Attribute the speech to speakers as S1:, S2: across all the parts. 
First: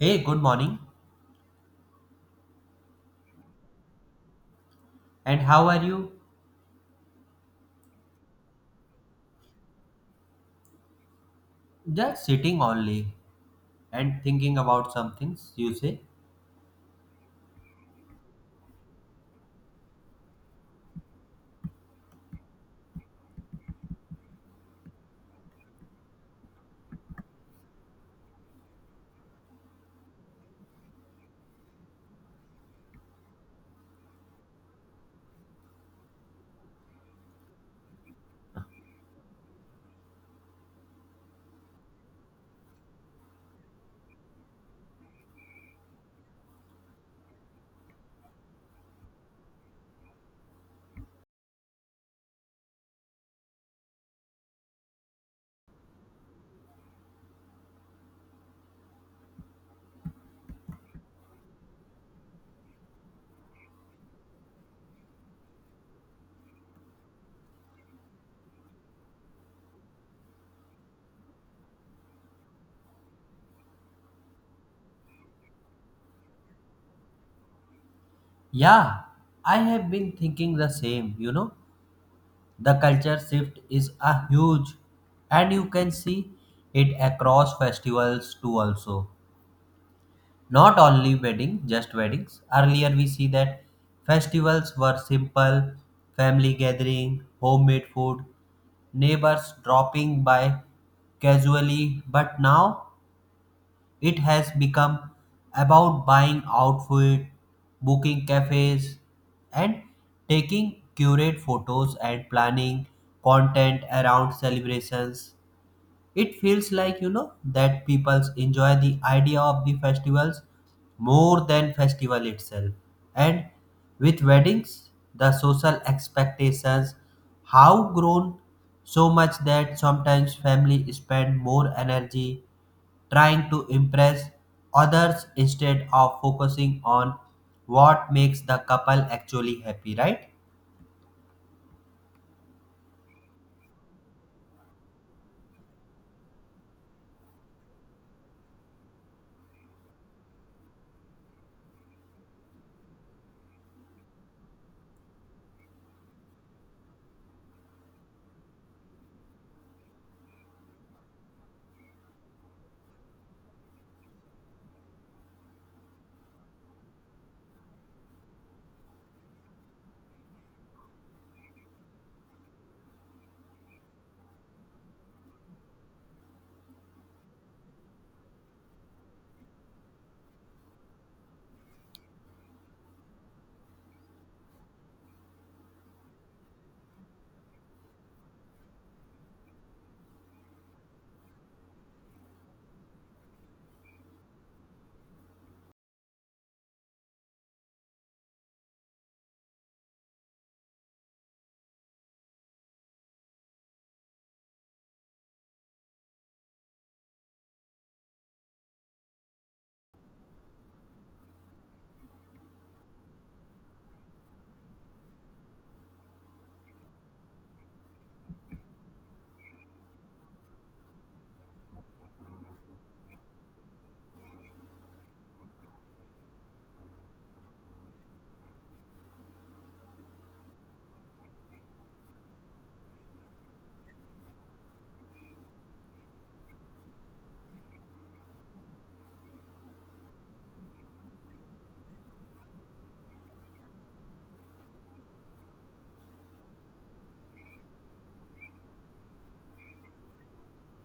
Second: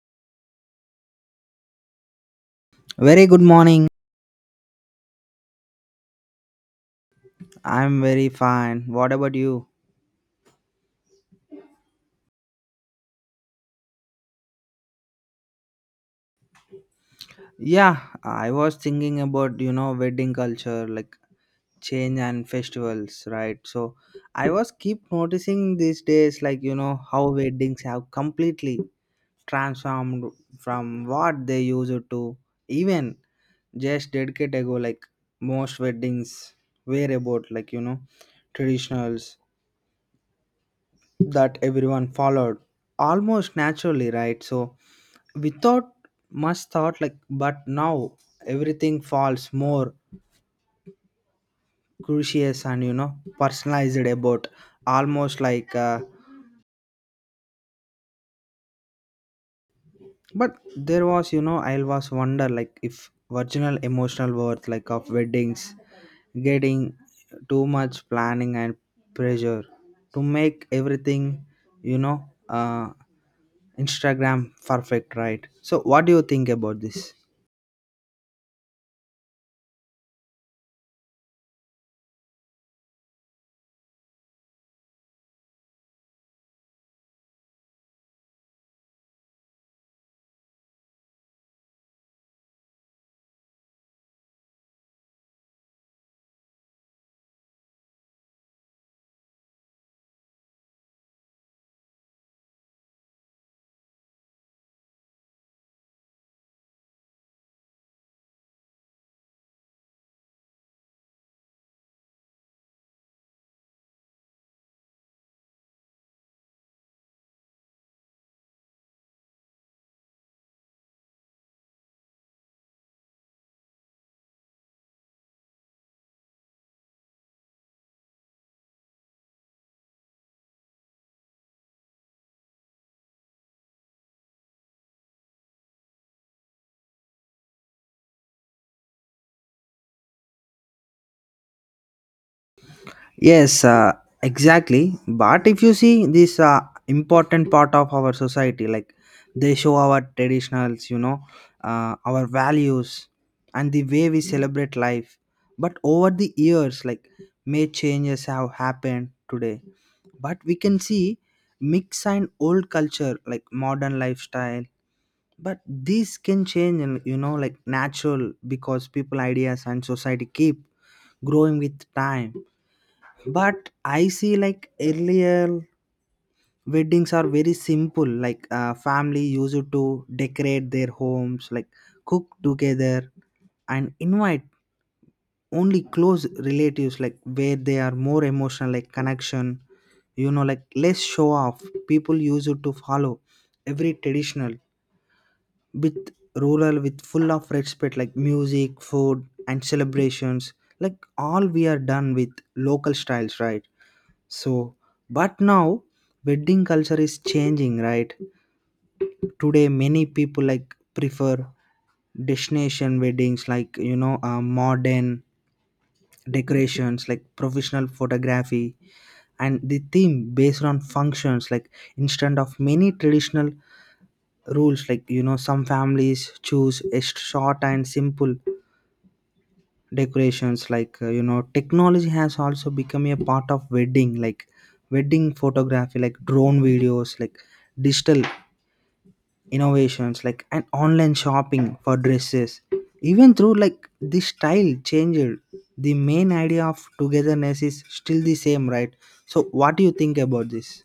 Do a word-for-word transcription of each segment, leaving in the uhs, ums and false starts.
S1: Hey, good morning.
S2: Very good morning.
S1: And how are you?
S2: I'm very fine. What about you?
S1: Just sitting only and thinking about some things you say.
S2: Yeah, I was thinking about, you know, wedding culture, like change and festivals, right? So I was keep noticing these days, like, you know, how weddings have completely transformed from what they used to, even just decade ago, like most weddings were about, like, you know, traditionals that everyone followed almost naturally, right? So without much thought, like, but now everything falls more curious and, you know, personalized about almost like uh, but there was, you know, I was wonder like if original emotional worth like of weddings getting too much planning and pressure to make everything, you know, uh Instagram perfect, right? So what do you think about this?
S1: Yeah, I have been thinking the same, you know. The culture shift is a huge and you can see it across festivals too also. Not only wedding, just weddings. Earlier we see that festivals were simple, family gathering, homemade food, neighbors dropping by casually, but now it has become about buying outfit, booking cafes, and taking curated photos and planning content around celebrations. It feels like, you know, that people enjoy the idea of the festivals more than festival itself. And with weddings, the social expectations have grown so much that sometimes family spend more energy trying to impress others instead of focusing on what makes the couple actually happy, right?
S2: Yes, uh, exactly. But if you see this, uh, important part of our society, like they show our traditionals, you know, uh, our values, and the way we celebrate life. But over the years, like may changes have happened today. But we can see mix and old culture, like modern lifestyle. But this can change, and you know, like natural, because people ideas and society keep growing with time. But I see like earlier weddings are very simple, like uh, family used to decorate their homes, like cook together and invite only close relatives, like where they are more emotional like connection, you know, like less show off. People used to follow every traditional with rural, with full of respect, like music, food and celebrations, like all we are done with local styles, right? So, but now wedding culture is changing, right? Today many people like prefer destination weddings, like, you know, uh, modern decorations, like professional photography and the theme based on functions, like instead of many traditional rules, like, you know, some families choose a short and simple decorations, like, uh, you know, technology has also become a part of wedding, like wedding photography, like drone videos, like digital innovations, like an online shopping for dresses. Even through like the style changed, the main idea of togetherness is still the same, right? So what do you think about this?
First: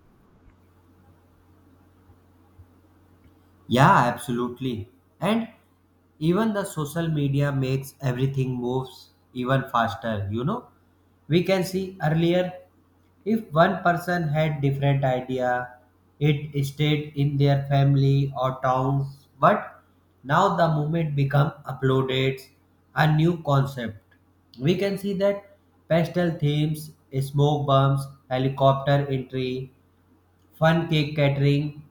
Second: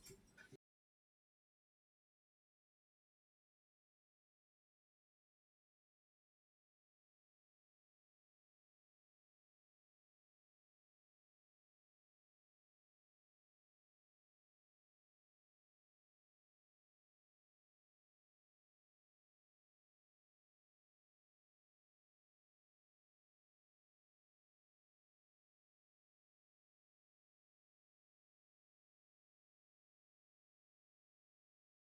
S1: Yeah, absolutely. And even the social media makes everything moves even faster, you know. We can see earlier if one person had different idea, it stayed in their family or towns, but now the movement become uploaded a new concept. We can see that pastel themes, smoke bombs, helicopter entry, fun cake catering.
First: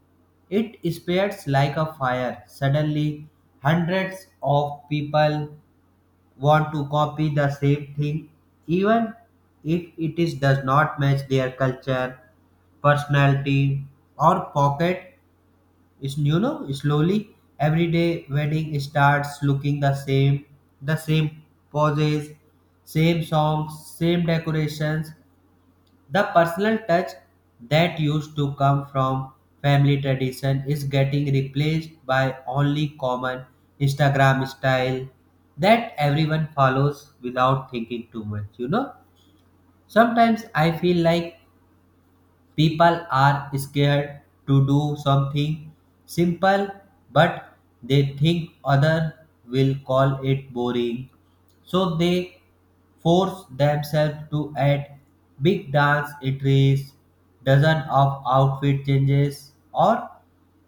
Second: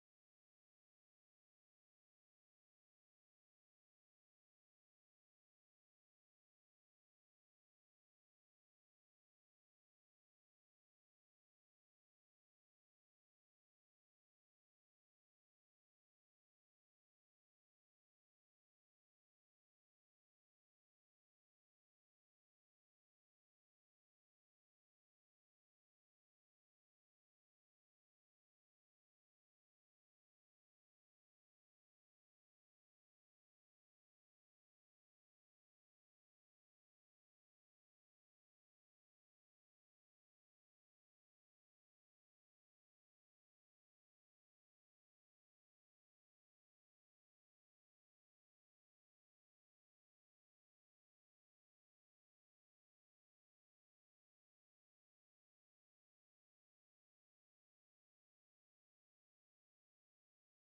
S1: It spreads like a fire. Suddenly, hundreds of people want to copy the same thing, even if it is, does not match their culture, personality, or pocket. Is, you know, slowly everyday wedding starts looking the same, the same poses, same songs, same decorations, the personal touch that used to come from family tradition is getting replaced by only common Instagram style that everyone follows without thinking too much, you know. Sometimes I feel like people are scared to do something simple, but they think others will call it boring. So they force themselves to add big dance entries, dozen of outfit changes, or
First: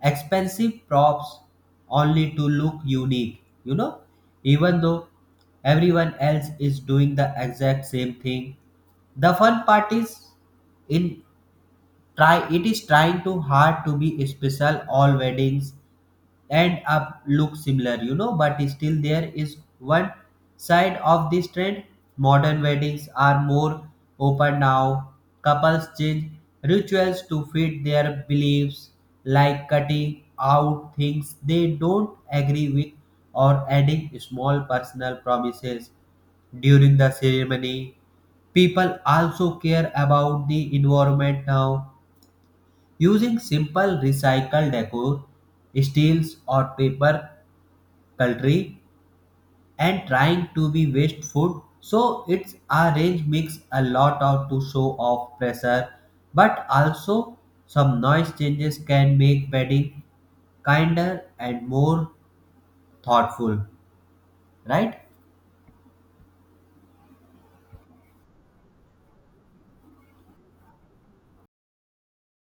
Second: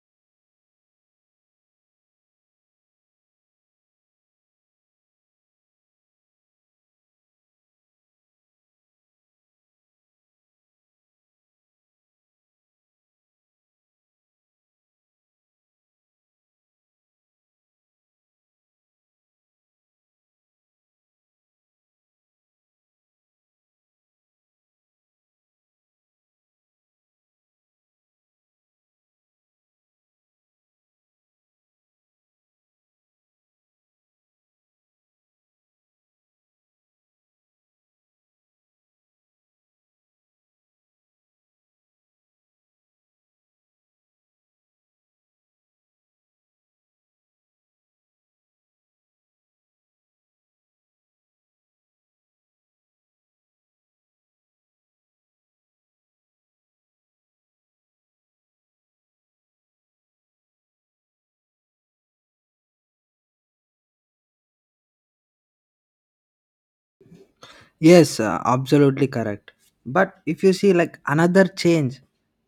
S1: expensive props only to look unique. You know, even though everyone else is doing the exact same thing, the fun part is in try it is trying too hard to be special, all weddings end up look similar, you know. But still there is one side of this trend. Modern weddings are more open now. Couples change rituals to fit their beliefs, like cutting out things they don't agree with, or adding small personal promises during the ceremony. People also care about the environment now. Using simple recycled decor, steels or paper cutlery, and trying to be wasteful. So it's a range mix a lot of to show off pressure, but also some noise changes can make wedding kinder and more thoughtful, right?
S2: Yes, uh, absolutely correct. But if you see like another change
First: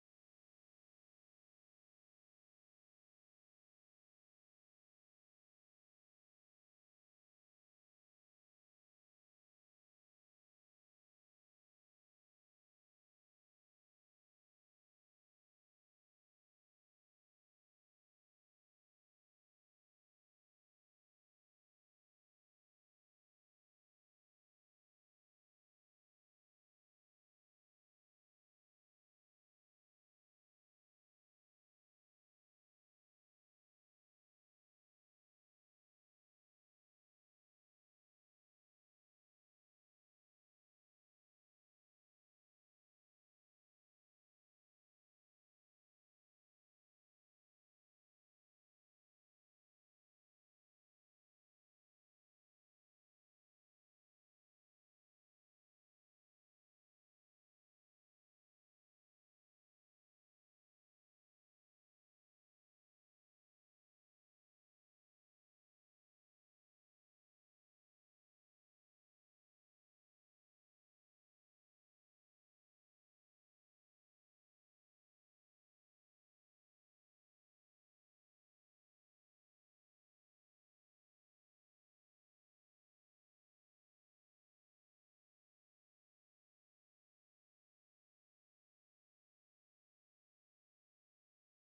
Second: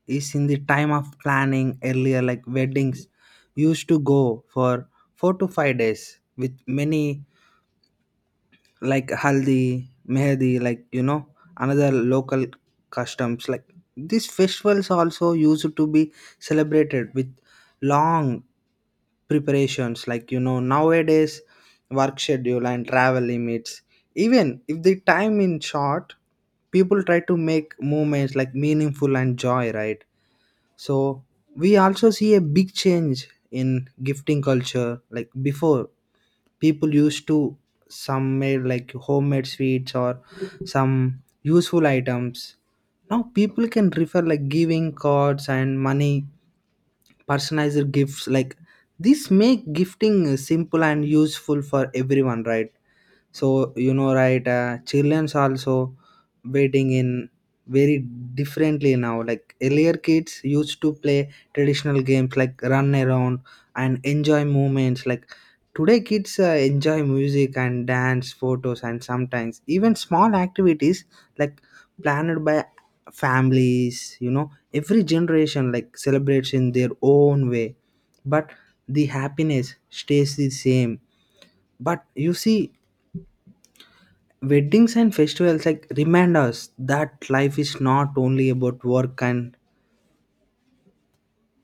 S2: is in the time of planning earlier, like weddings used to go for four to five days with many, like haldi, mehdi, like, you know, another local customs, like these festivals also used to be celebrated with long preparations, like, you know, nowadays work schedule and travel limits, even if the time in short, people try to make moments like meaningful and joy, right? So we also see a big change in gifting culture, like before people used to some made like homemade sweets or some useful items. Now people can refer like giving cards and money, personalized gifts, like this make gifting uh, simple and useful for everyone, right? So you know right, uh, children's also waiting in very differently now, like earlier kids used to play traditional games, like run around and enjoy movements, like today kids uh, enjoy music and dance photos and sometimes even small activities like planned by families. You know, every generation like celebrates in their own way, but the happiness stays the same. But you see, weddings and festivals like remind us that life is not only about work and,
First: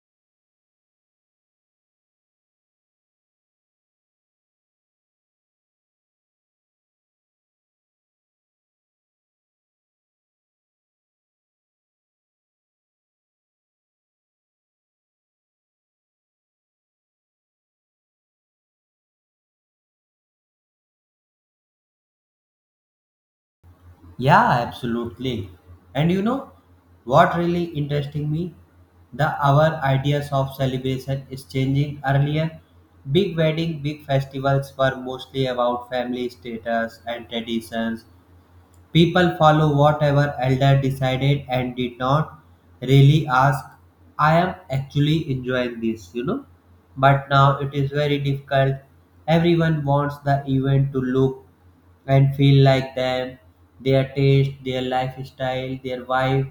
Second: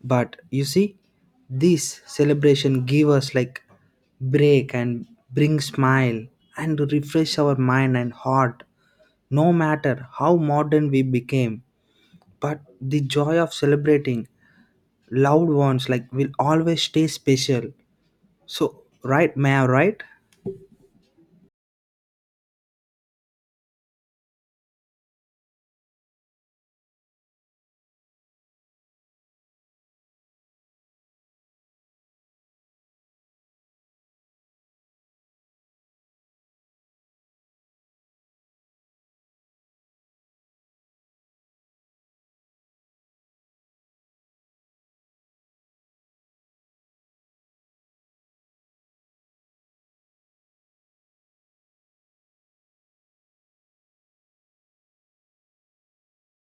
S2: but you see, this celebration give us like break and bring smile and refresh our mind and heart, no matter how modern we became, but the joy of celebrating loved ones like will always stay special. So right, may I right.
S1: Yeah, absolutely. And you know what really interesting me? The our ideas of celebration is changing earlier. Big wedding, big festivals were mostly about family status and traditions. People follow whatever elder decided and did not really ask. I am actually enjoying this, you know. But now it is very difficult. Everyone wants the event to look and feel like them, their taste, their lifestyle, their vibe.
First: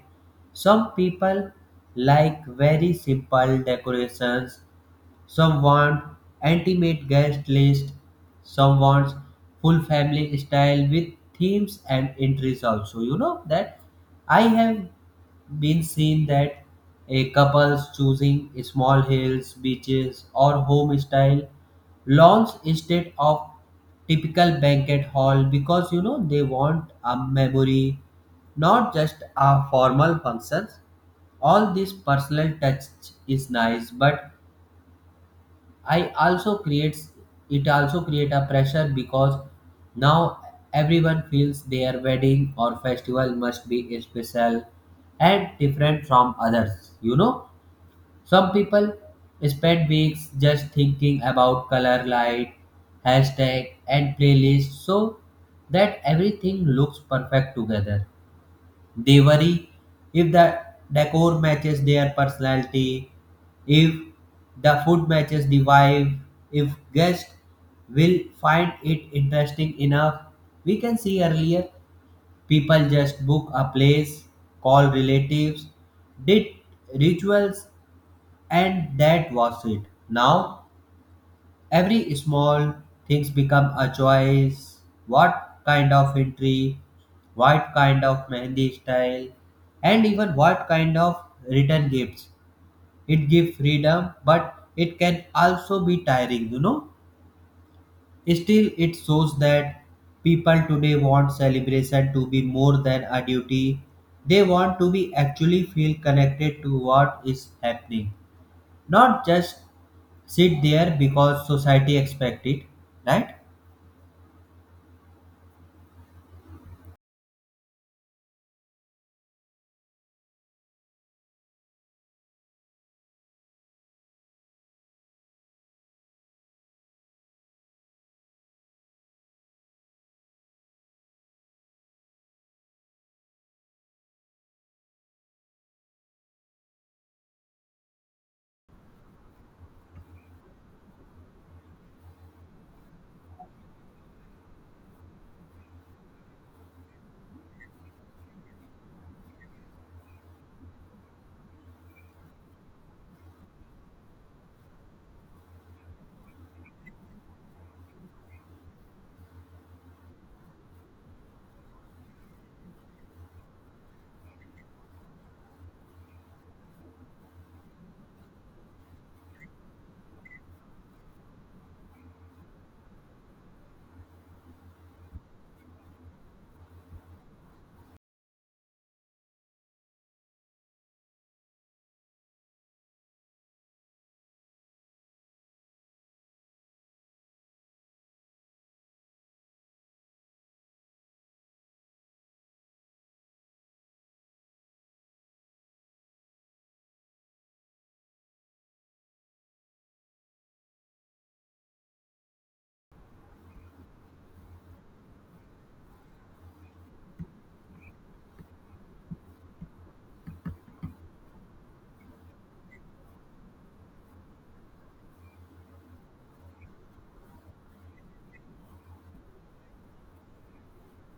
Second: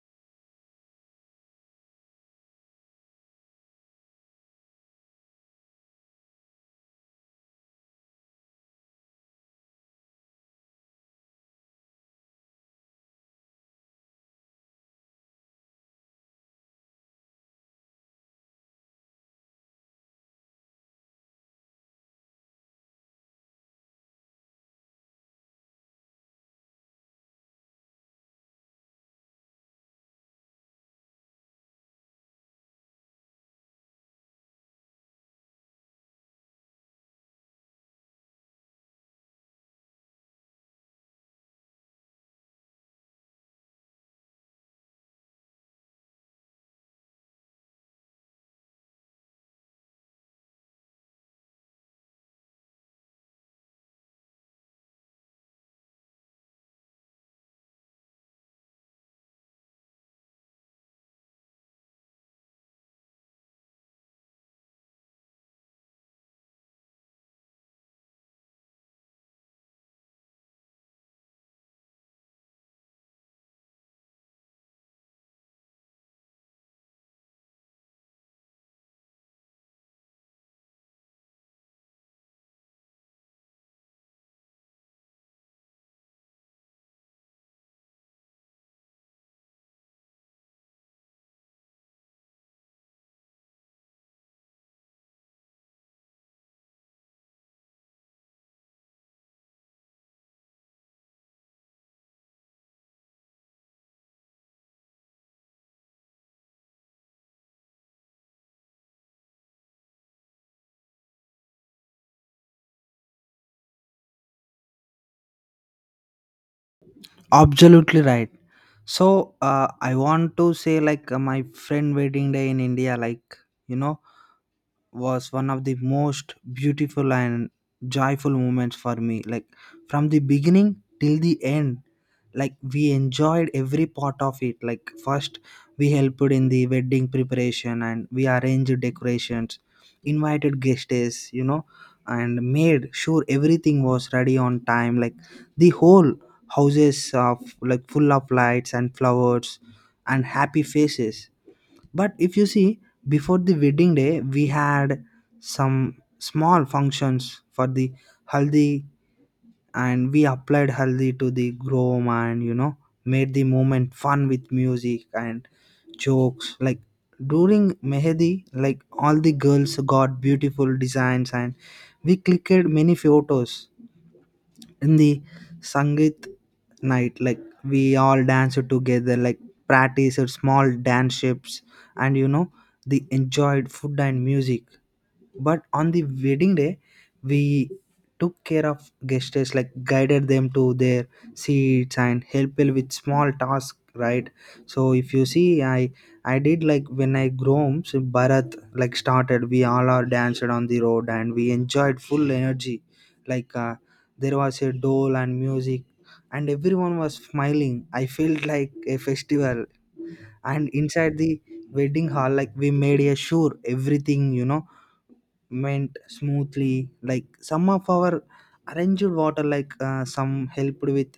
S1: Some people like very simple decorations, some want intimate guest list, some wants full family style with themes and entries also. You know that I have been seen that a couples choosing small hills, beaches or home style lawns instead of typical banquet hall, because you know they want a memory, not just a formal functions. All this personal touch is nice but I also creates, it also create a pressure because now everyone feels their wedding or festival must be special and different from others. You know, some people spend weeks just thinking about color light, hashtag and playlist so that everything looks perfect together. They worry if the decor matches their personality, if the food matches the vibe, if guests will find it interesting enough. We can see earlier people just book a place, call relatives, did rituals, and that was it. Now every small things become a choice. What kind of entry, what kind of mehendi style, and even what kind of return gifts. It gives freedom, but it can also be tiring, you know. Still, it shows that people today want celebration to be more than a duty. They want to be actually feel connected to what is happening, not just sit there because society expect it, right?
S2: Absolutely right. So uh, I want to say like uh, my friend wedding day in India, like, you know, was one of the most beautiful and joyful moments for me, like from the beginning till the end, like we enjoyed every part of it, like first we helped in the wedding preparation and we arranged decorations, invited guests, you know, and made sure everything was ready on time, like the whole houses of like full of lights and flowers and happy faces. But if you see, before the wedding day, we had some small functions for the haldi, and we applied haldi to the groom, and you know, made the moment fun with music and jokes. Like during mehdi, like all the girls got beautiful designs, and we clicked many photos in the sangeet night, like we all danced together, like practiced small dance shapes, and you know, they enjoyed food and music. But on the wedding day, we took care of guests, like guided them to their seats and helped with small tasks, right? So if you see, I I did like when I grew home, so Bharat like started. We all are danced on the road and we enjoyed full energy. Like uh, there was a dole and music, and everyone was smiling. I felt like a festival. And inside the wedding hall, like we made a sure everything, you know, went smoothly, like some of our arranged water, like uh, some helped with,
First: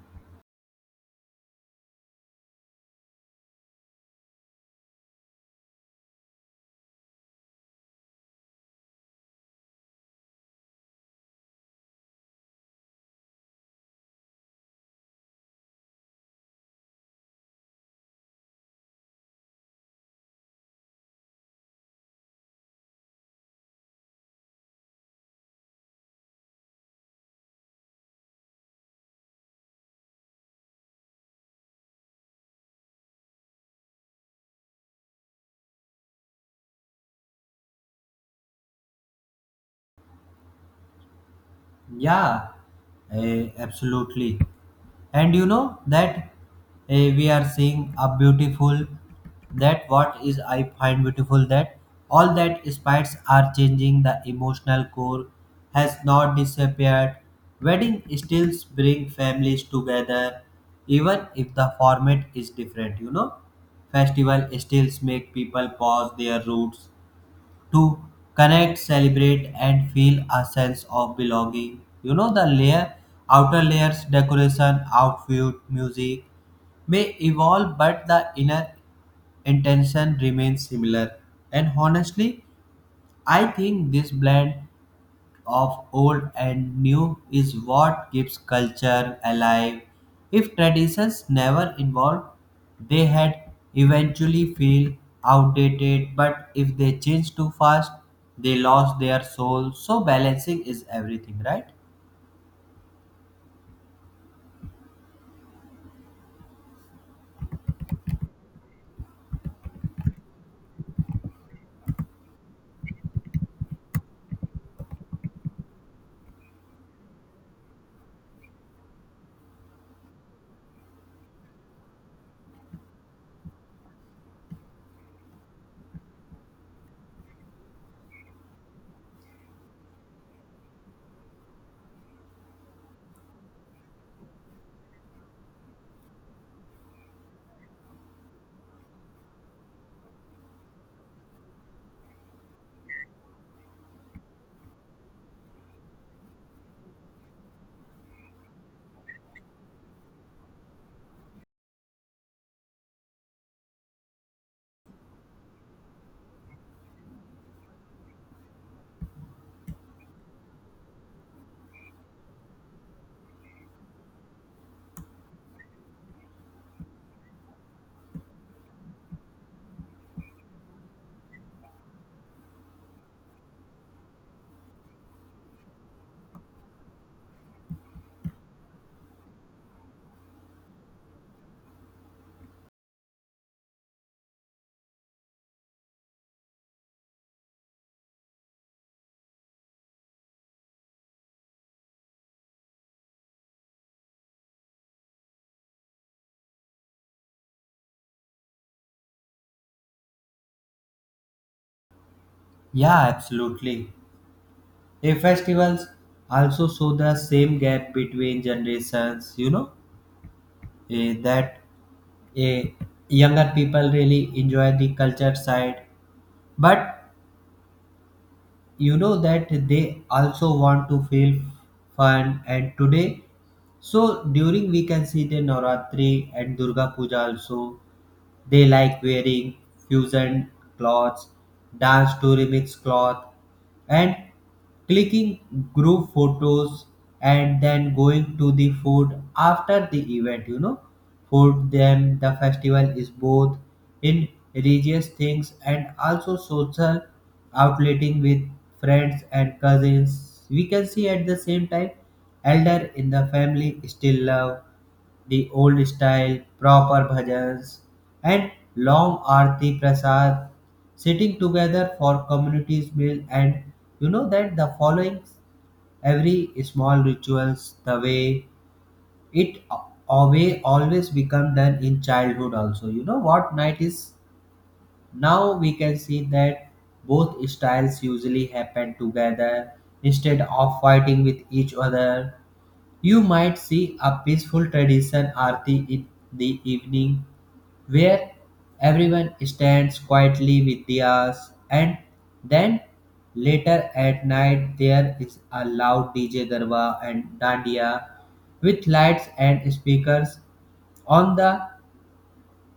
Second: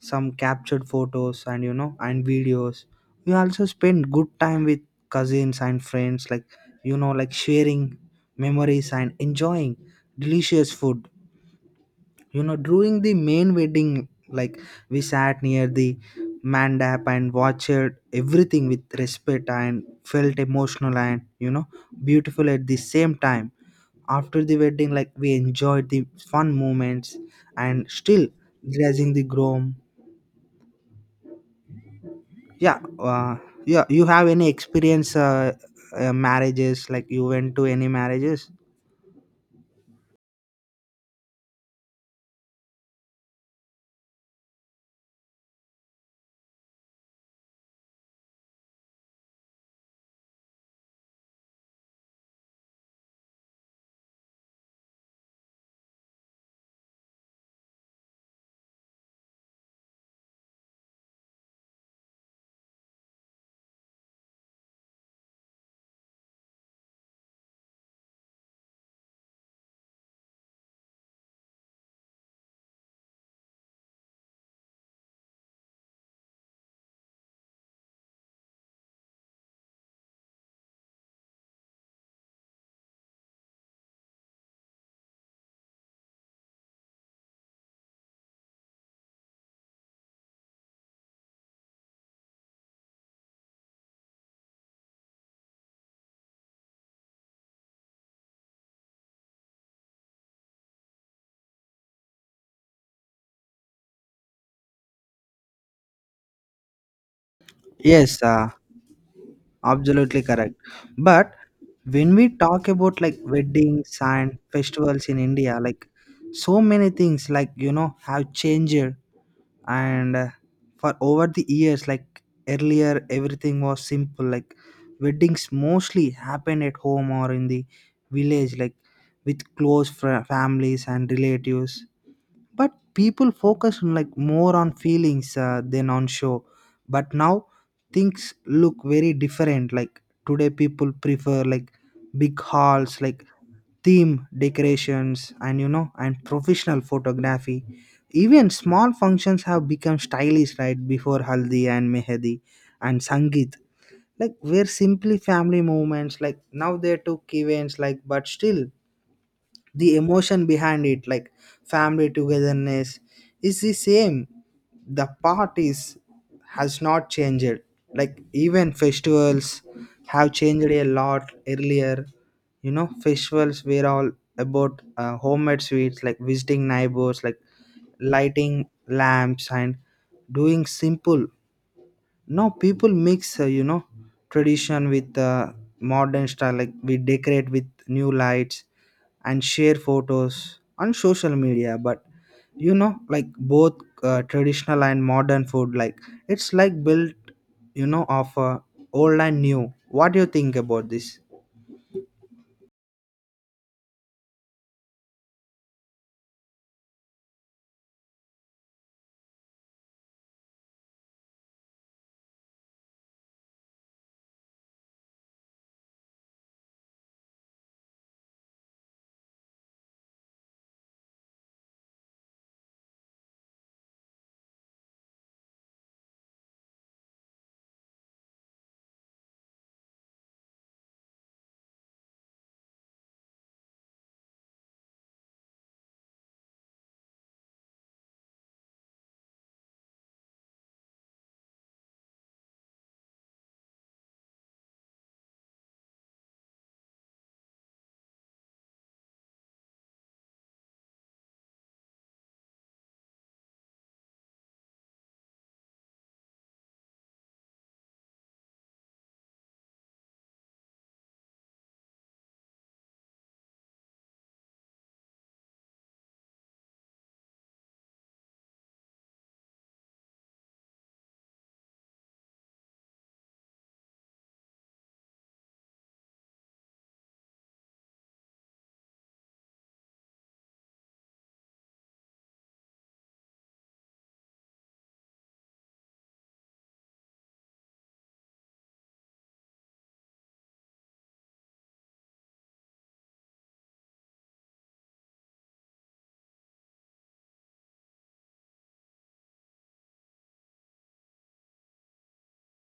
S2: some captured photos and, you know, and videos. We also spent good time with cousins and friends, like, you know, like sharing memories and enjoying delicious food. You know, during the main wedding, like we sat near the mandap and watched everything with respect and felt emotional and, you know, beautiful at the same time. After the wedding, like we enjoyed the fun moments and still dressing the groom. yeah uh, yeah, you have any experience, uh, uh, marriages like you went to any marriages?
S1: Yeah, eh, absolutely. And you know that, eh, we are seeing a beautiful, that what is I find beautiful, that all that spites are changing the emotional core has not disappeared. Wedding still bring families together even if the format is different, you know. Festival still make people pause their roots to connect, celebrate, and feel a sense of belonging. You know, the layer, outer layers, decoration, outfit, music may evolve, but the inner intention remains similar. And honestly, I think this blend of old and new is what keeps culture alive. If traditions never evolved, they had eventually feel outdated, but if they change too fast, they lost their soul. So balancing is everything, right?
S2: Yes, uh, absolutely correct. But when we talk about like weddings and festivals in India, like so many things like, you know, have changed. And uh, for over the years, like earlier everything was simple, like weddings mostly happened at home or in the village, like with close fr- families and relatives. But people focus on like more on feelings uh, than on show. But now things look very different, like today people prefer like big halls, like theme decorations and, you know, and professional photography. Even small functions have become stylish, right? Before haldi and mehdi and sangeet like were simply family moments. Like now they took events like, but still the emotion behind it like family togetherness is the same. The parties has not changed. Like even festivals have changed a lot earlier, you know, festivals were all about uh, homemade sweets, like visiting neighbors, like lighting lamps and doing simple. Now people mix, uh, you know, tradition with, uh, modern style, like we decorate with new lights and share photos on social media. But you know, like both uh, traditional and modern food, like it's like built, you know, of uh, old and new. What do you think about this?
S1: Yeah, absolutely. A festivals also show the same gap between generations, you know, eh, that a younger people really enjoy the culture side, but you know that they also want to feel fun and today. So during we can see the navratri and durga puja also, they like wearing fusion clothes, dance to remix cloth, and clicking group photos and then going to the food after the event, you know. For them the festival is both in religious things and also social outletting with friends and cousins. We can see at the same time elder in the family still love the old style, proper bhajans, and long arti prasad, sitting together for communities meal. And you know that the following every small rituals, the way it away always become done in childhood also. You know what night is, now we can see that both styles usually happen together instead of fighting with each other. You might see a peaceful tradition aarti in the evening where everyone stands quietly with diyas and then later at night there is a loud D J darwa and dandiya with lights and speakers. On the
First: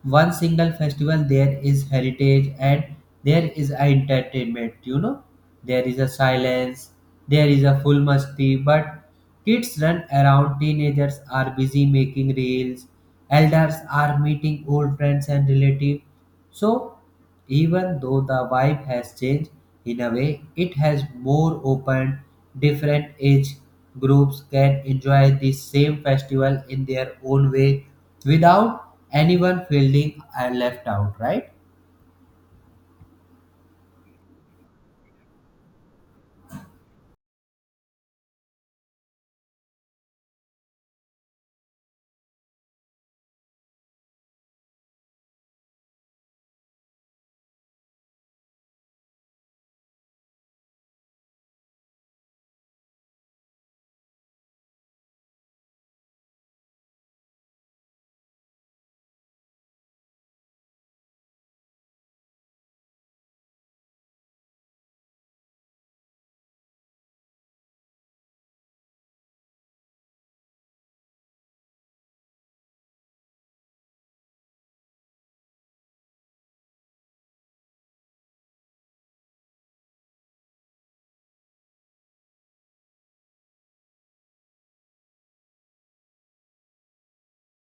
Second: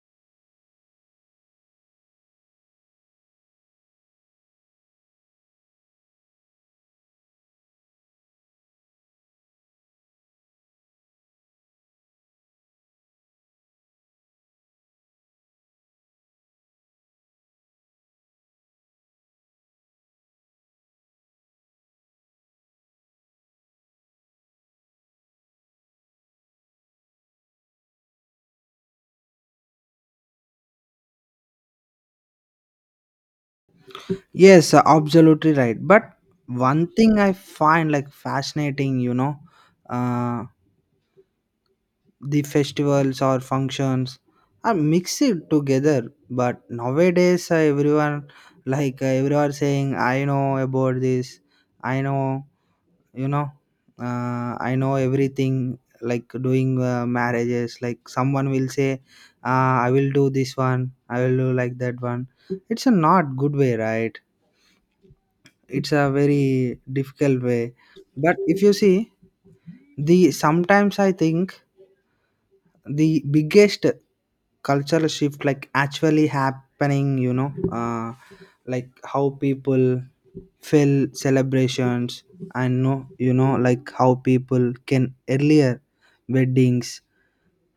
S1: one single festival, there is heritage and there is entertainment, you know. There is a silence, there is a full musty. But kids run around, teenagers are busy making reels, elders are meeting old friends and relatives. So even though the vibe has changed, in a way, it has more open, different age groups can enjoy the same festival in their own way without anyone feeling uh, left out, right?
S2: Yes, uh, absolutely right. But one thing I find like fascinating, you know, uh, the festivals or functions are mixed together. But nowadays uh, everyone like uh, everyone saying I know about this. I know, you know, uh, I know everything, like doing uh, marriages, like someone will say, uh, I will do this one, I will do like that one. It's a not good way, right? It's a very difficult way. But if you see, the sometimes I think the biggest cultural shift like actually happening, you know, uh, like how people feel celebrations and no, you know, like how people can earlier weddings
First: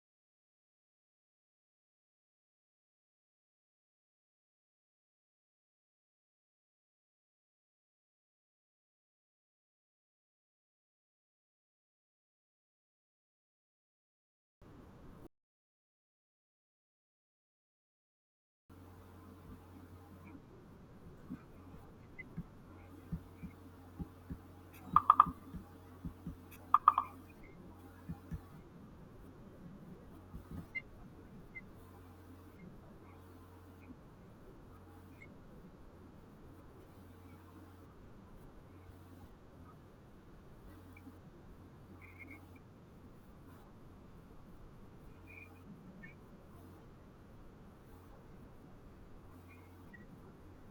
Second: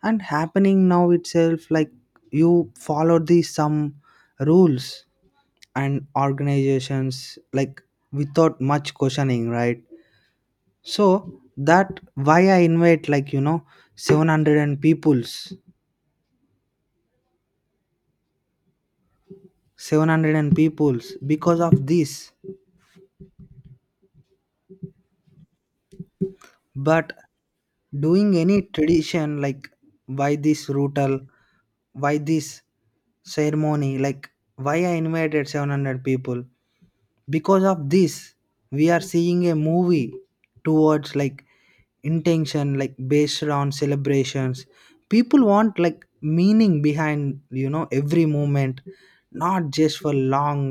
S2: and happening now itself, like you follow the some rules and organizations like without much questioning, right? So that why I invite like, you know, seven hundred and peoples, seven hundred and peoples because of this. But doing any tradition, like why this ritual, why this ceremony, like why I invited seven hundred people because of this. We are seeing a movie towards like intention like based on celebrations. People want like meaning behind, you know, every moment, not just for long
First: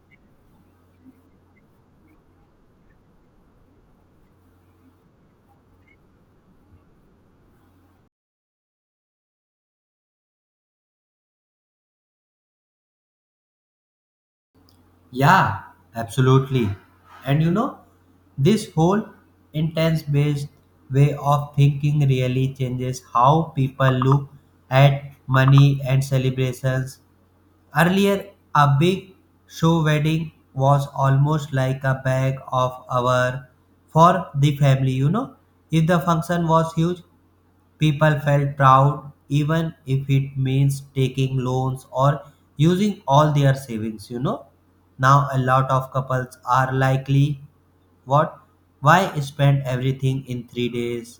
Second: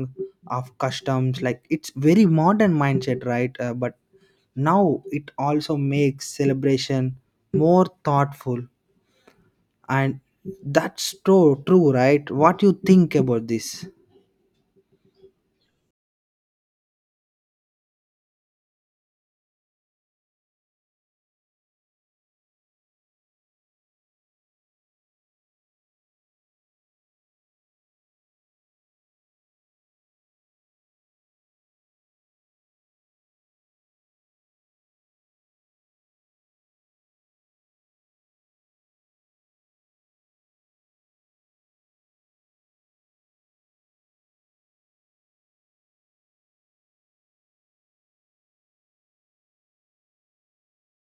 S2: of customs, like it's very modern mindset, right? Uh, but now it also makes celebration more thoughtful. And that's true true right? What you think about this?
S1: Yeah, absolutely. And you know, this whole intense based way of thinking really changes how people look at money and celebrations. Earlier, a big show wedding was almost like a bag of our for the family, you know. If the function was huge, people felt proud even if it means taking loans or using all their savings, you know. Now a lot of couples are likely what? Why spend everything in three days?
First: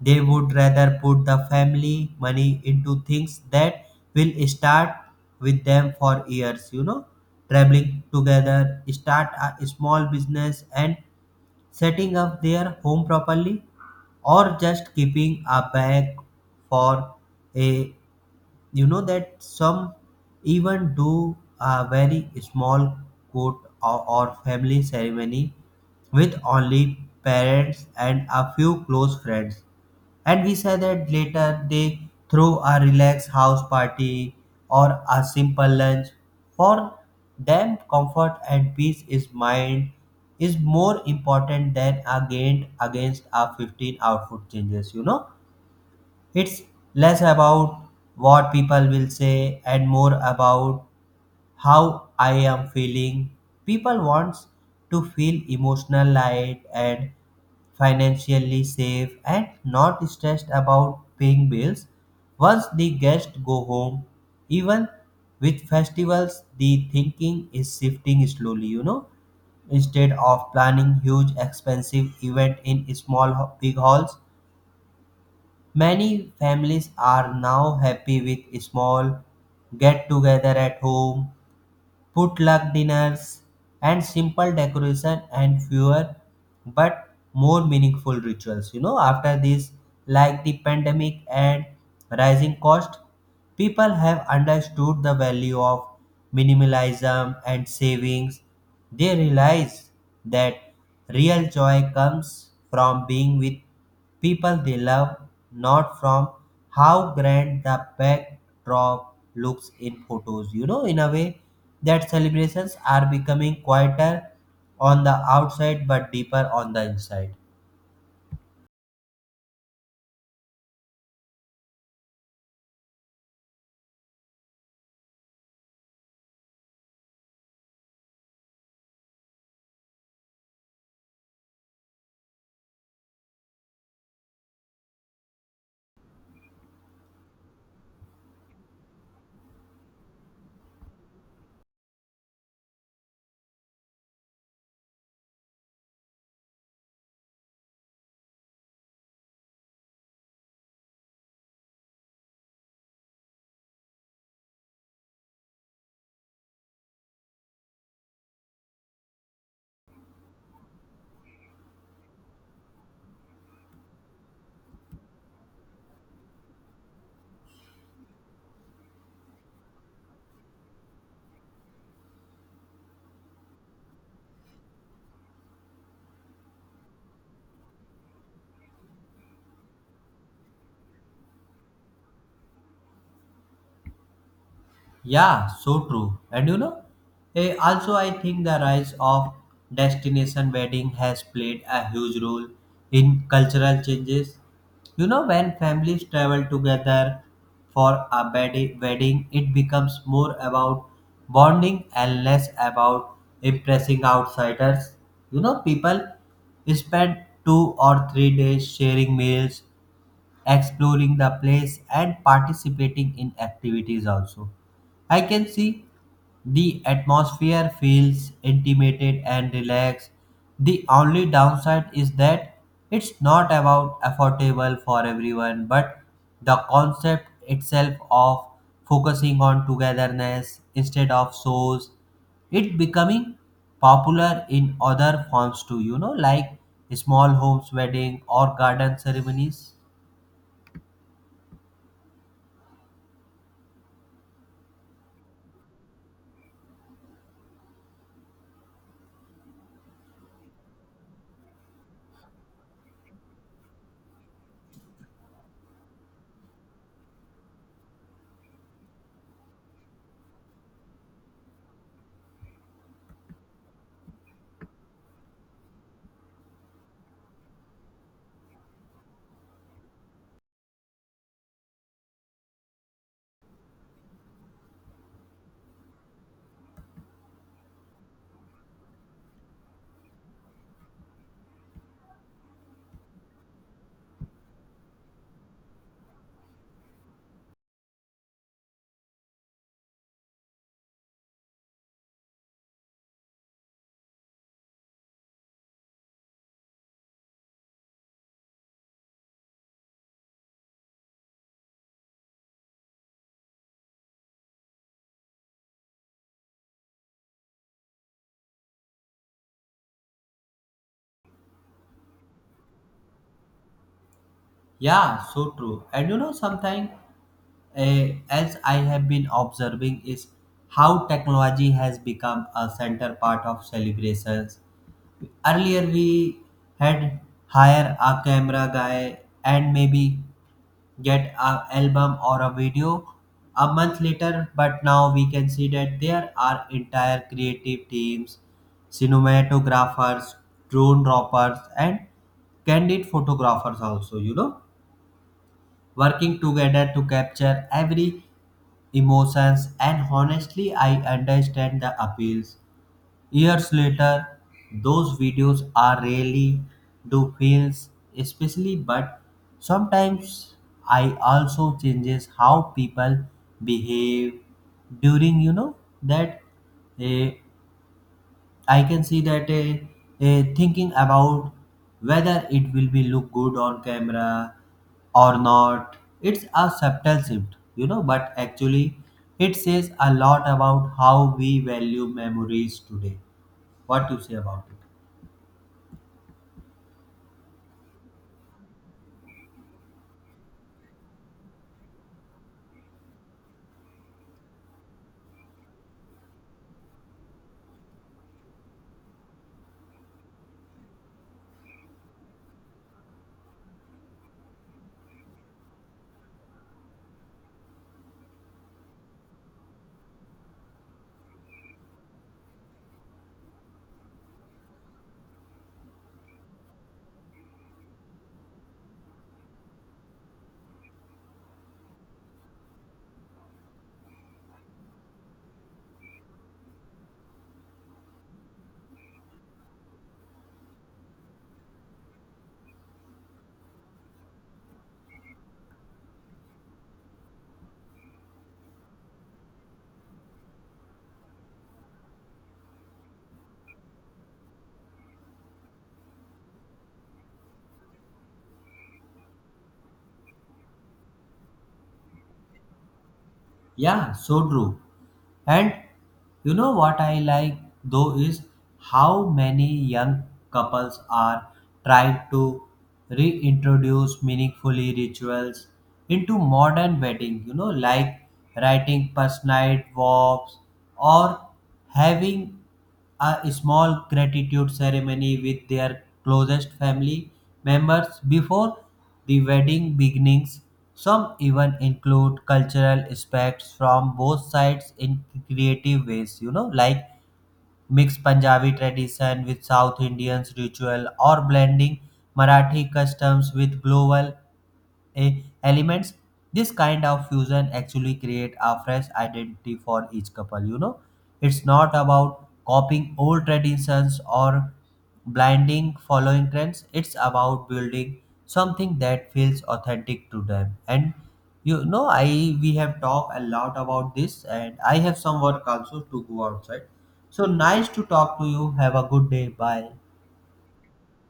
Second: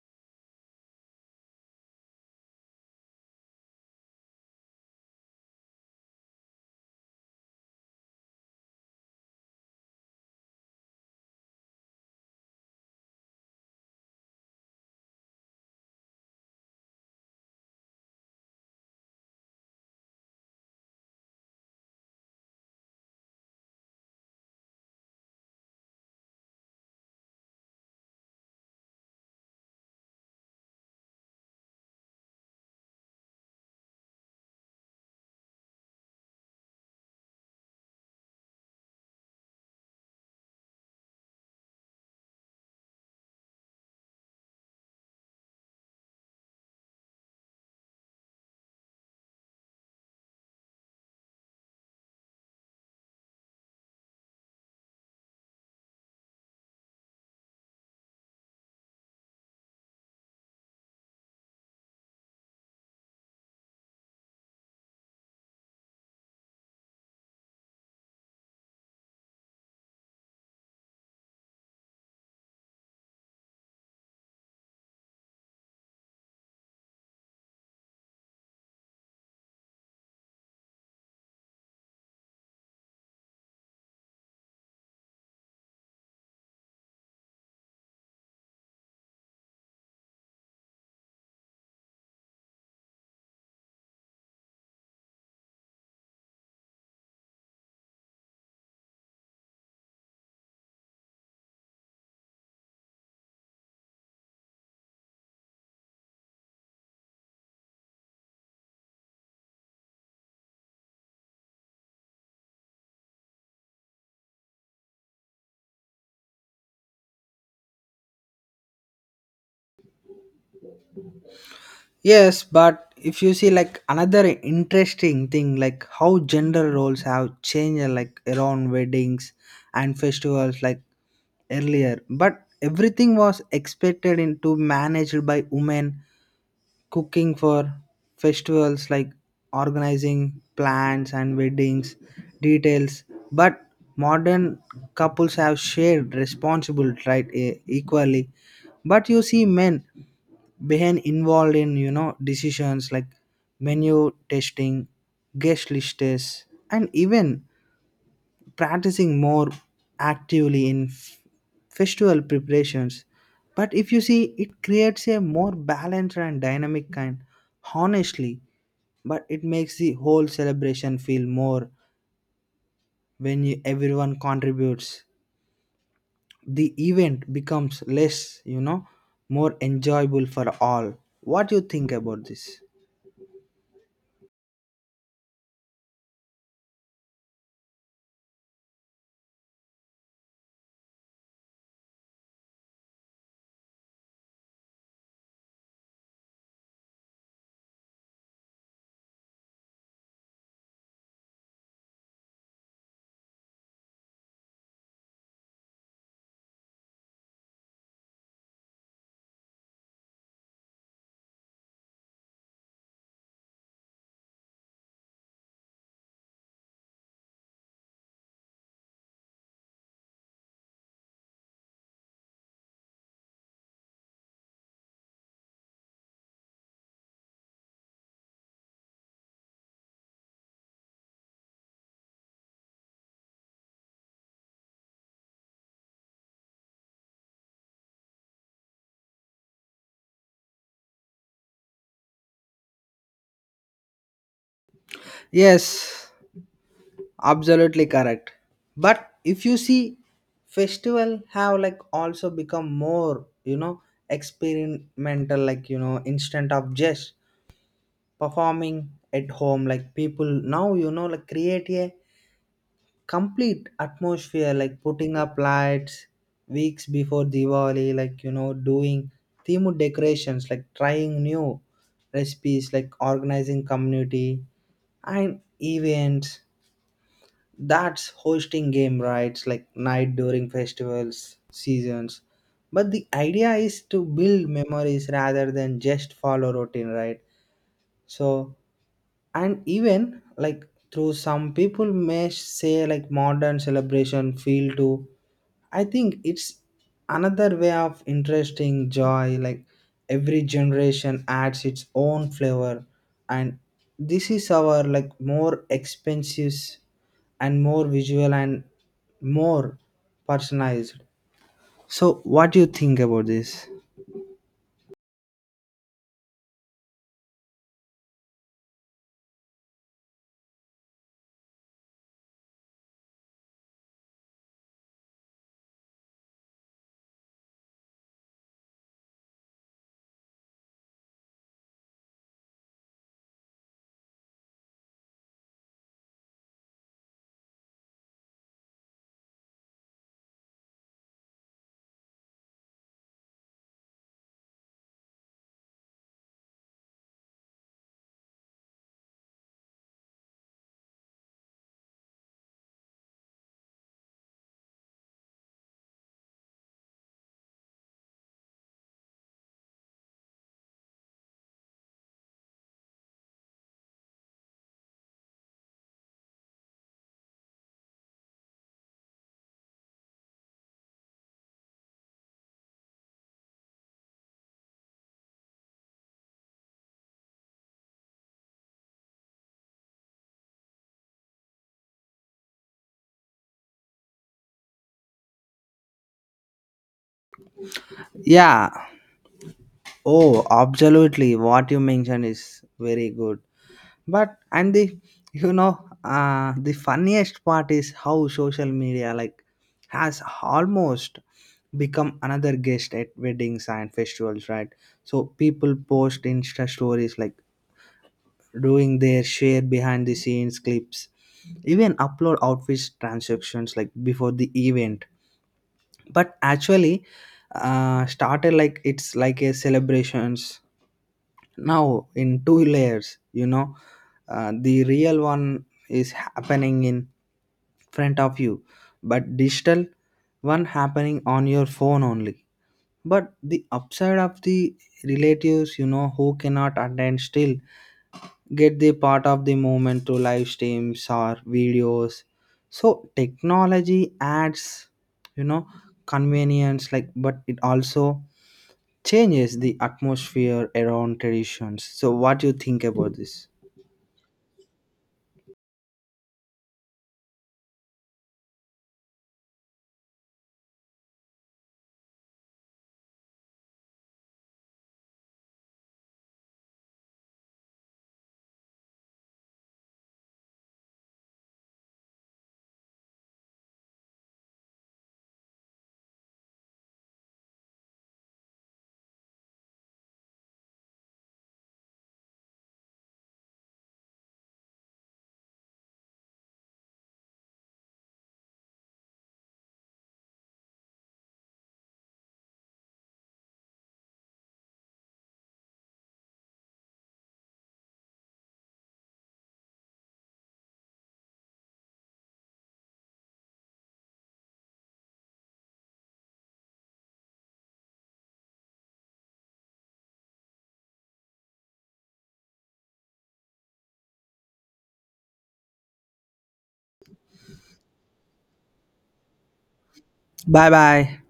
S1: They would rather put the family money into things that will start with them for years, you know, traveling together, start a small business, and setting up their home properly, or just keeping a bag for a, you know, that some even do a very small court or, or family ceremony with only parents and a few close friends. And we say that later they throw a relaxed house party or a simple lunch. For them, comfort and peace is mind is more important than a gain against a fifteen output changes, you know? It's less about what people will say and more about how I am feeling. People want to feel emotional light and financially safe and not stressed about paying bills. Once the guests go home, even with festivals, the thinking is shifting slowly, you know. Instead of planning huge expensive event in small ho- big halls, many families are now happy with small get-together at home, potluck dinners, and simple decoration and fewer but more meaningful rituals. You know, after this, like the pandemic and rising cost, people have understood the value of minimalism and savings. They realize that real joy comes from being with people they love, not from how grand the backdrop looks in photos. You know, in a way, that celebrations are becoming quieter on the outside but deeper on the inside.
S2: Yes, but if you see like another interesting thing, like how gender roles have changed, like around weddings and festivals, like earlier. But everything was expected into managed by women, cooking for festivals, like organizing plans and weddings details. But modern couples have shared responsibility, right, e- equally. But you see men behind involved in, you know, decisions like menu testing, guest lists, and even practicing more actively in f- festival preparations. But if you see, it creates a more balanced and dynamic kind, honestly. But it makes the whole celebration feel more when you, everyone contributes. The event becomes less, you know, more enjoyable for all. What do you think about this?
S1: Yeah, so true. And you know, eh, also I think the rise of destination wedding has played a huge role in cultural changes. You know, when families travel together for a wedi- wedding, it becomes more about bonding and less about impressing outsiders. You know, people spend two or three days sharing meals, exploring the place and participating in activities also. I can see the atmosphere feels intimated and relaxed. The only downside is that it's not about affordable for everyone, but the concept itself of focusing on togetherness instead of shows, it becoming popular in other forms too, you know, like small homes wedding or garden ceremonies.
S2: Yes, absolutely correct. But if you see, festival have like also become more, you know, experimental, like, you know, instant of just performing at home, like people now, you know, like create a complete atmosphere, like putting up lights weeks before Diwali, like, you know, doing themed decorations, like trying new recipes, like organizing community and events, that's hosting game rights like night during festivals seasons. But the idea is to build memories rather than just follow routine, right? So and even like through some people may say like modern celebration feel too, I think it's another way of interesting joy, like every generation adds its own flavor, and this is our like more expensive and more visual and more personalized. So, what do you think about this?
S1: Yeah, so true. And you know, something uh, else I have been observing is how technology has become a center part of celebrations. Earlier, we had hire a camera guy and maybe get an album or a video a month later, but now we can see that there are entire creative teams, cinematographers, drone droppers, and candid photographers also, you know, working together to capture every emotions, and honestly I understand the appeals. Years later, those videos are really do feels especially, but sometimes I also changes how people behave during, you know, that eh, I can see that, uh, uh, thinking about whether it will be look good on camera or not. It's a subtle shift, you know, but actually it says a lot about how we value memories today. What do you say about it?
S2: Yeah. Oh, absolutely. What you mentioned is very good. But and the, you know, uh, the funniest part is how social media like has almost become another guest at weddings and festivals, right? So people post Insta stories, like doing their share behind the scenes clips, even upload outfits transactions like before the event. But actually uh, started like it's like a celebrations now in two layers, you know, uh, the real one is happening in front of you, but digital one happening on your phone only. But the upside of the relatives, you know, who cannot attend still get the part of the movement to live streams or videos. So technology adds, you know, convenience, like but it also changes the atmosphere around traditions. So what do you think about this?
S1: Yeah, so true. And you know what I like though is how many young couples are trying to reintroduce meaningfully rituals into modern wedding, you know, like writing personalized vows or having a small gratitude ceremony with their closest family members before the wedding begins. Some even include cultural aspects from both sides in creative ways, you know, like mix Punjabi tradition with South Indians ritual or blending Marathi customs with global a elements. This kind of fusion actually create a fresh identity for each couple, you know. It's not about copying old traditions or blinding following trends, it's about building something that feels authentic to them. And you know, i we have talked a lot about this and I have some work also to go outside, so nice to talk to you. Have a good day. Bye.
S2: Bye bye.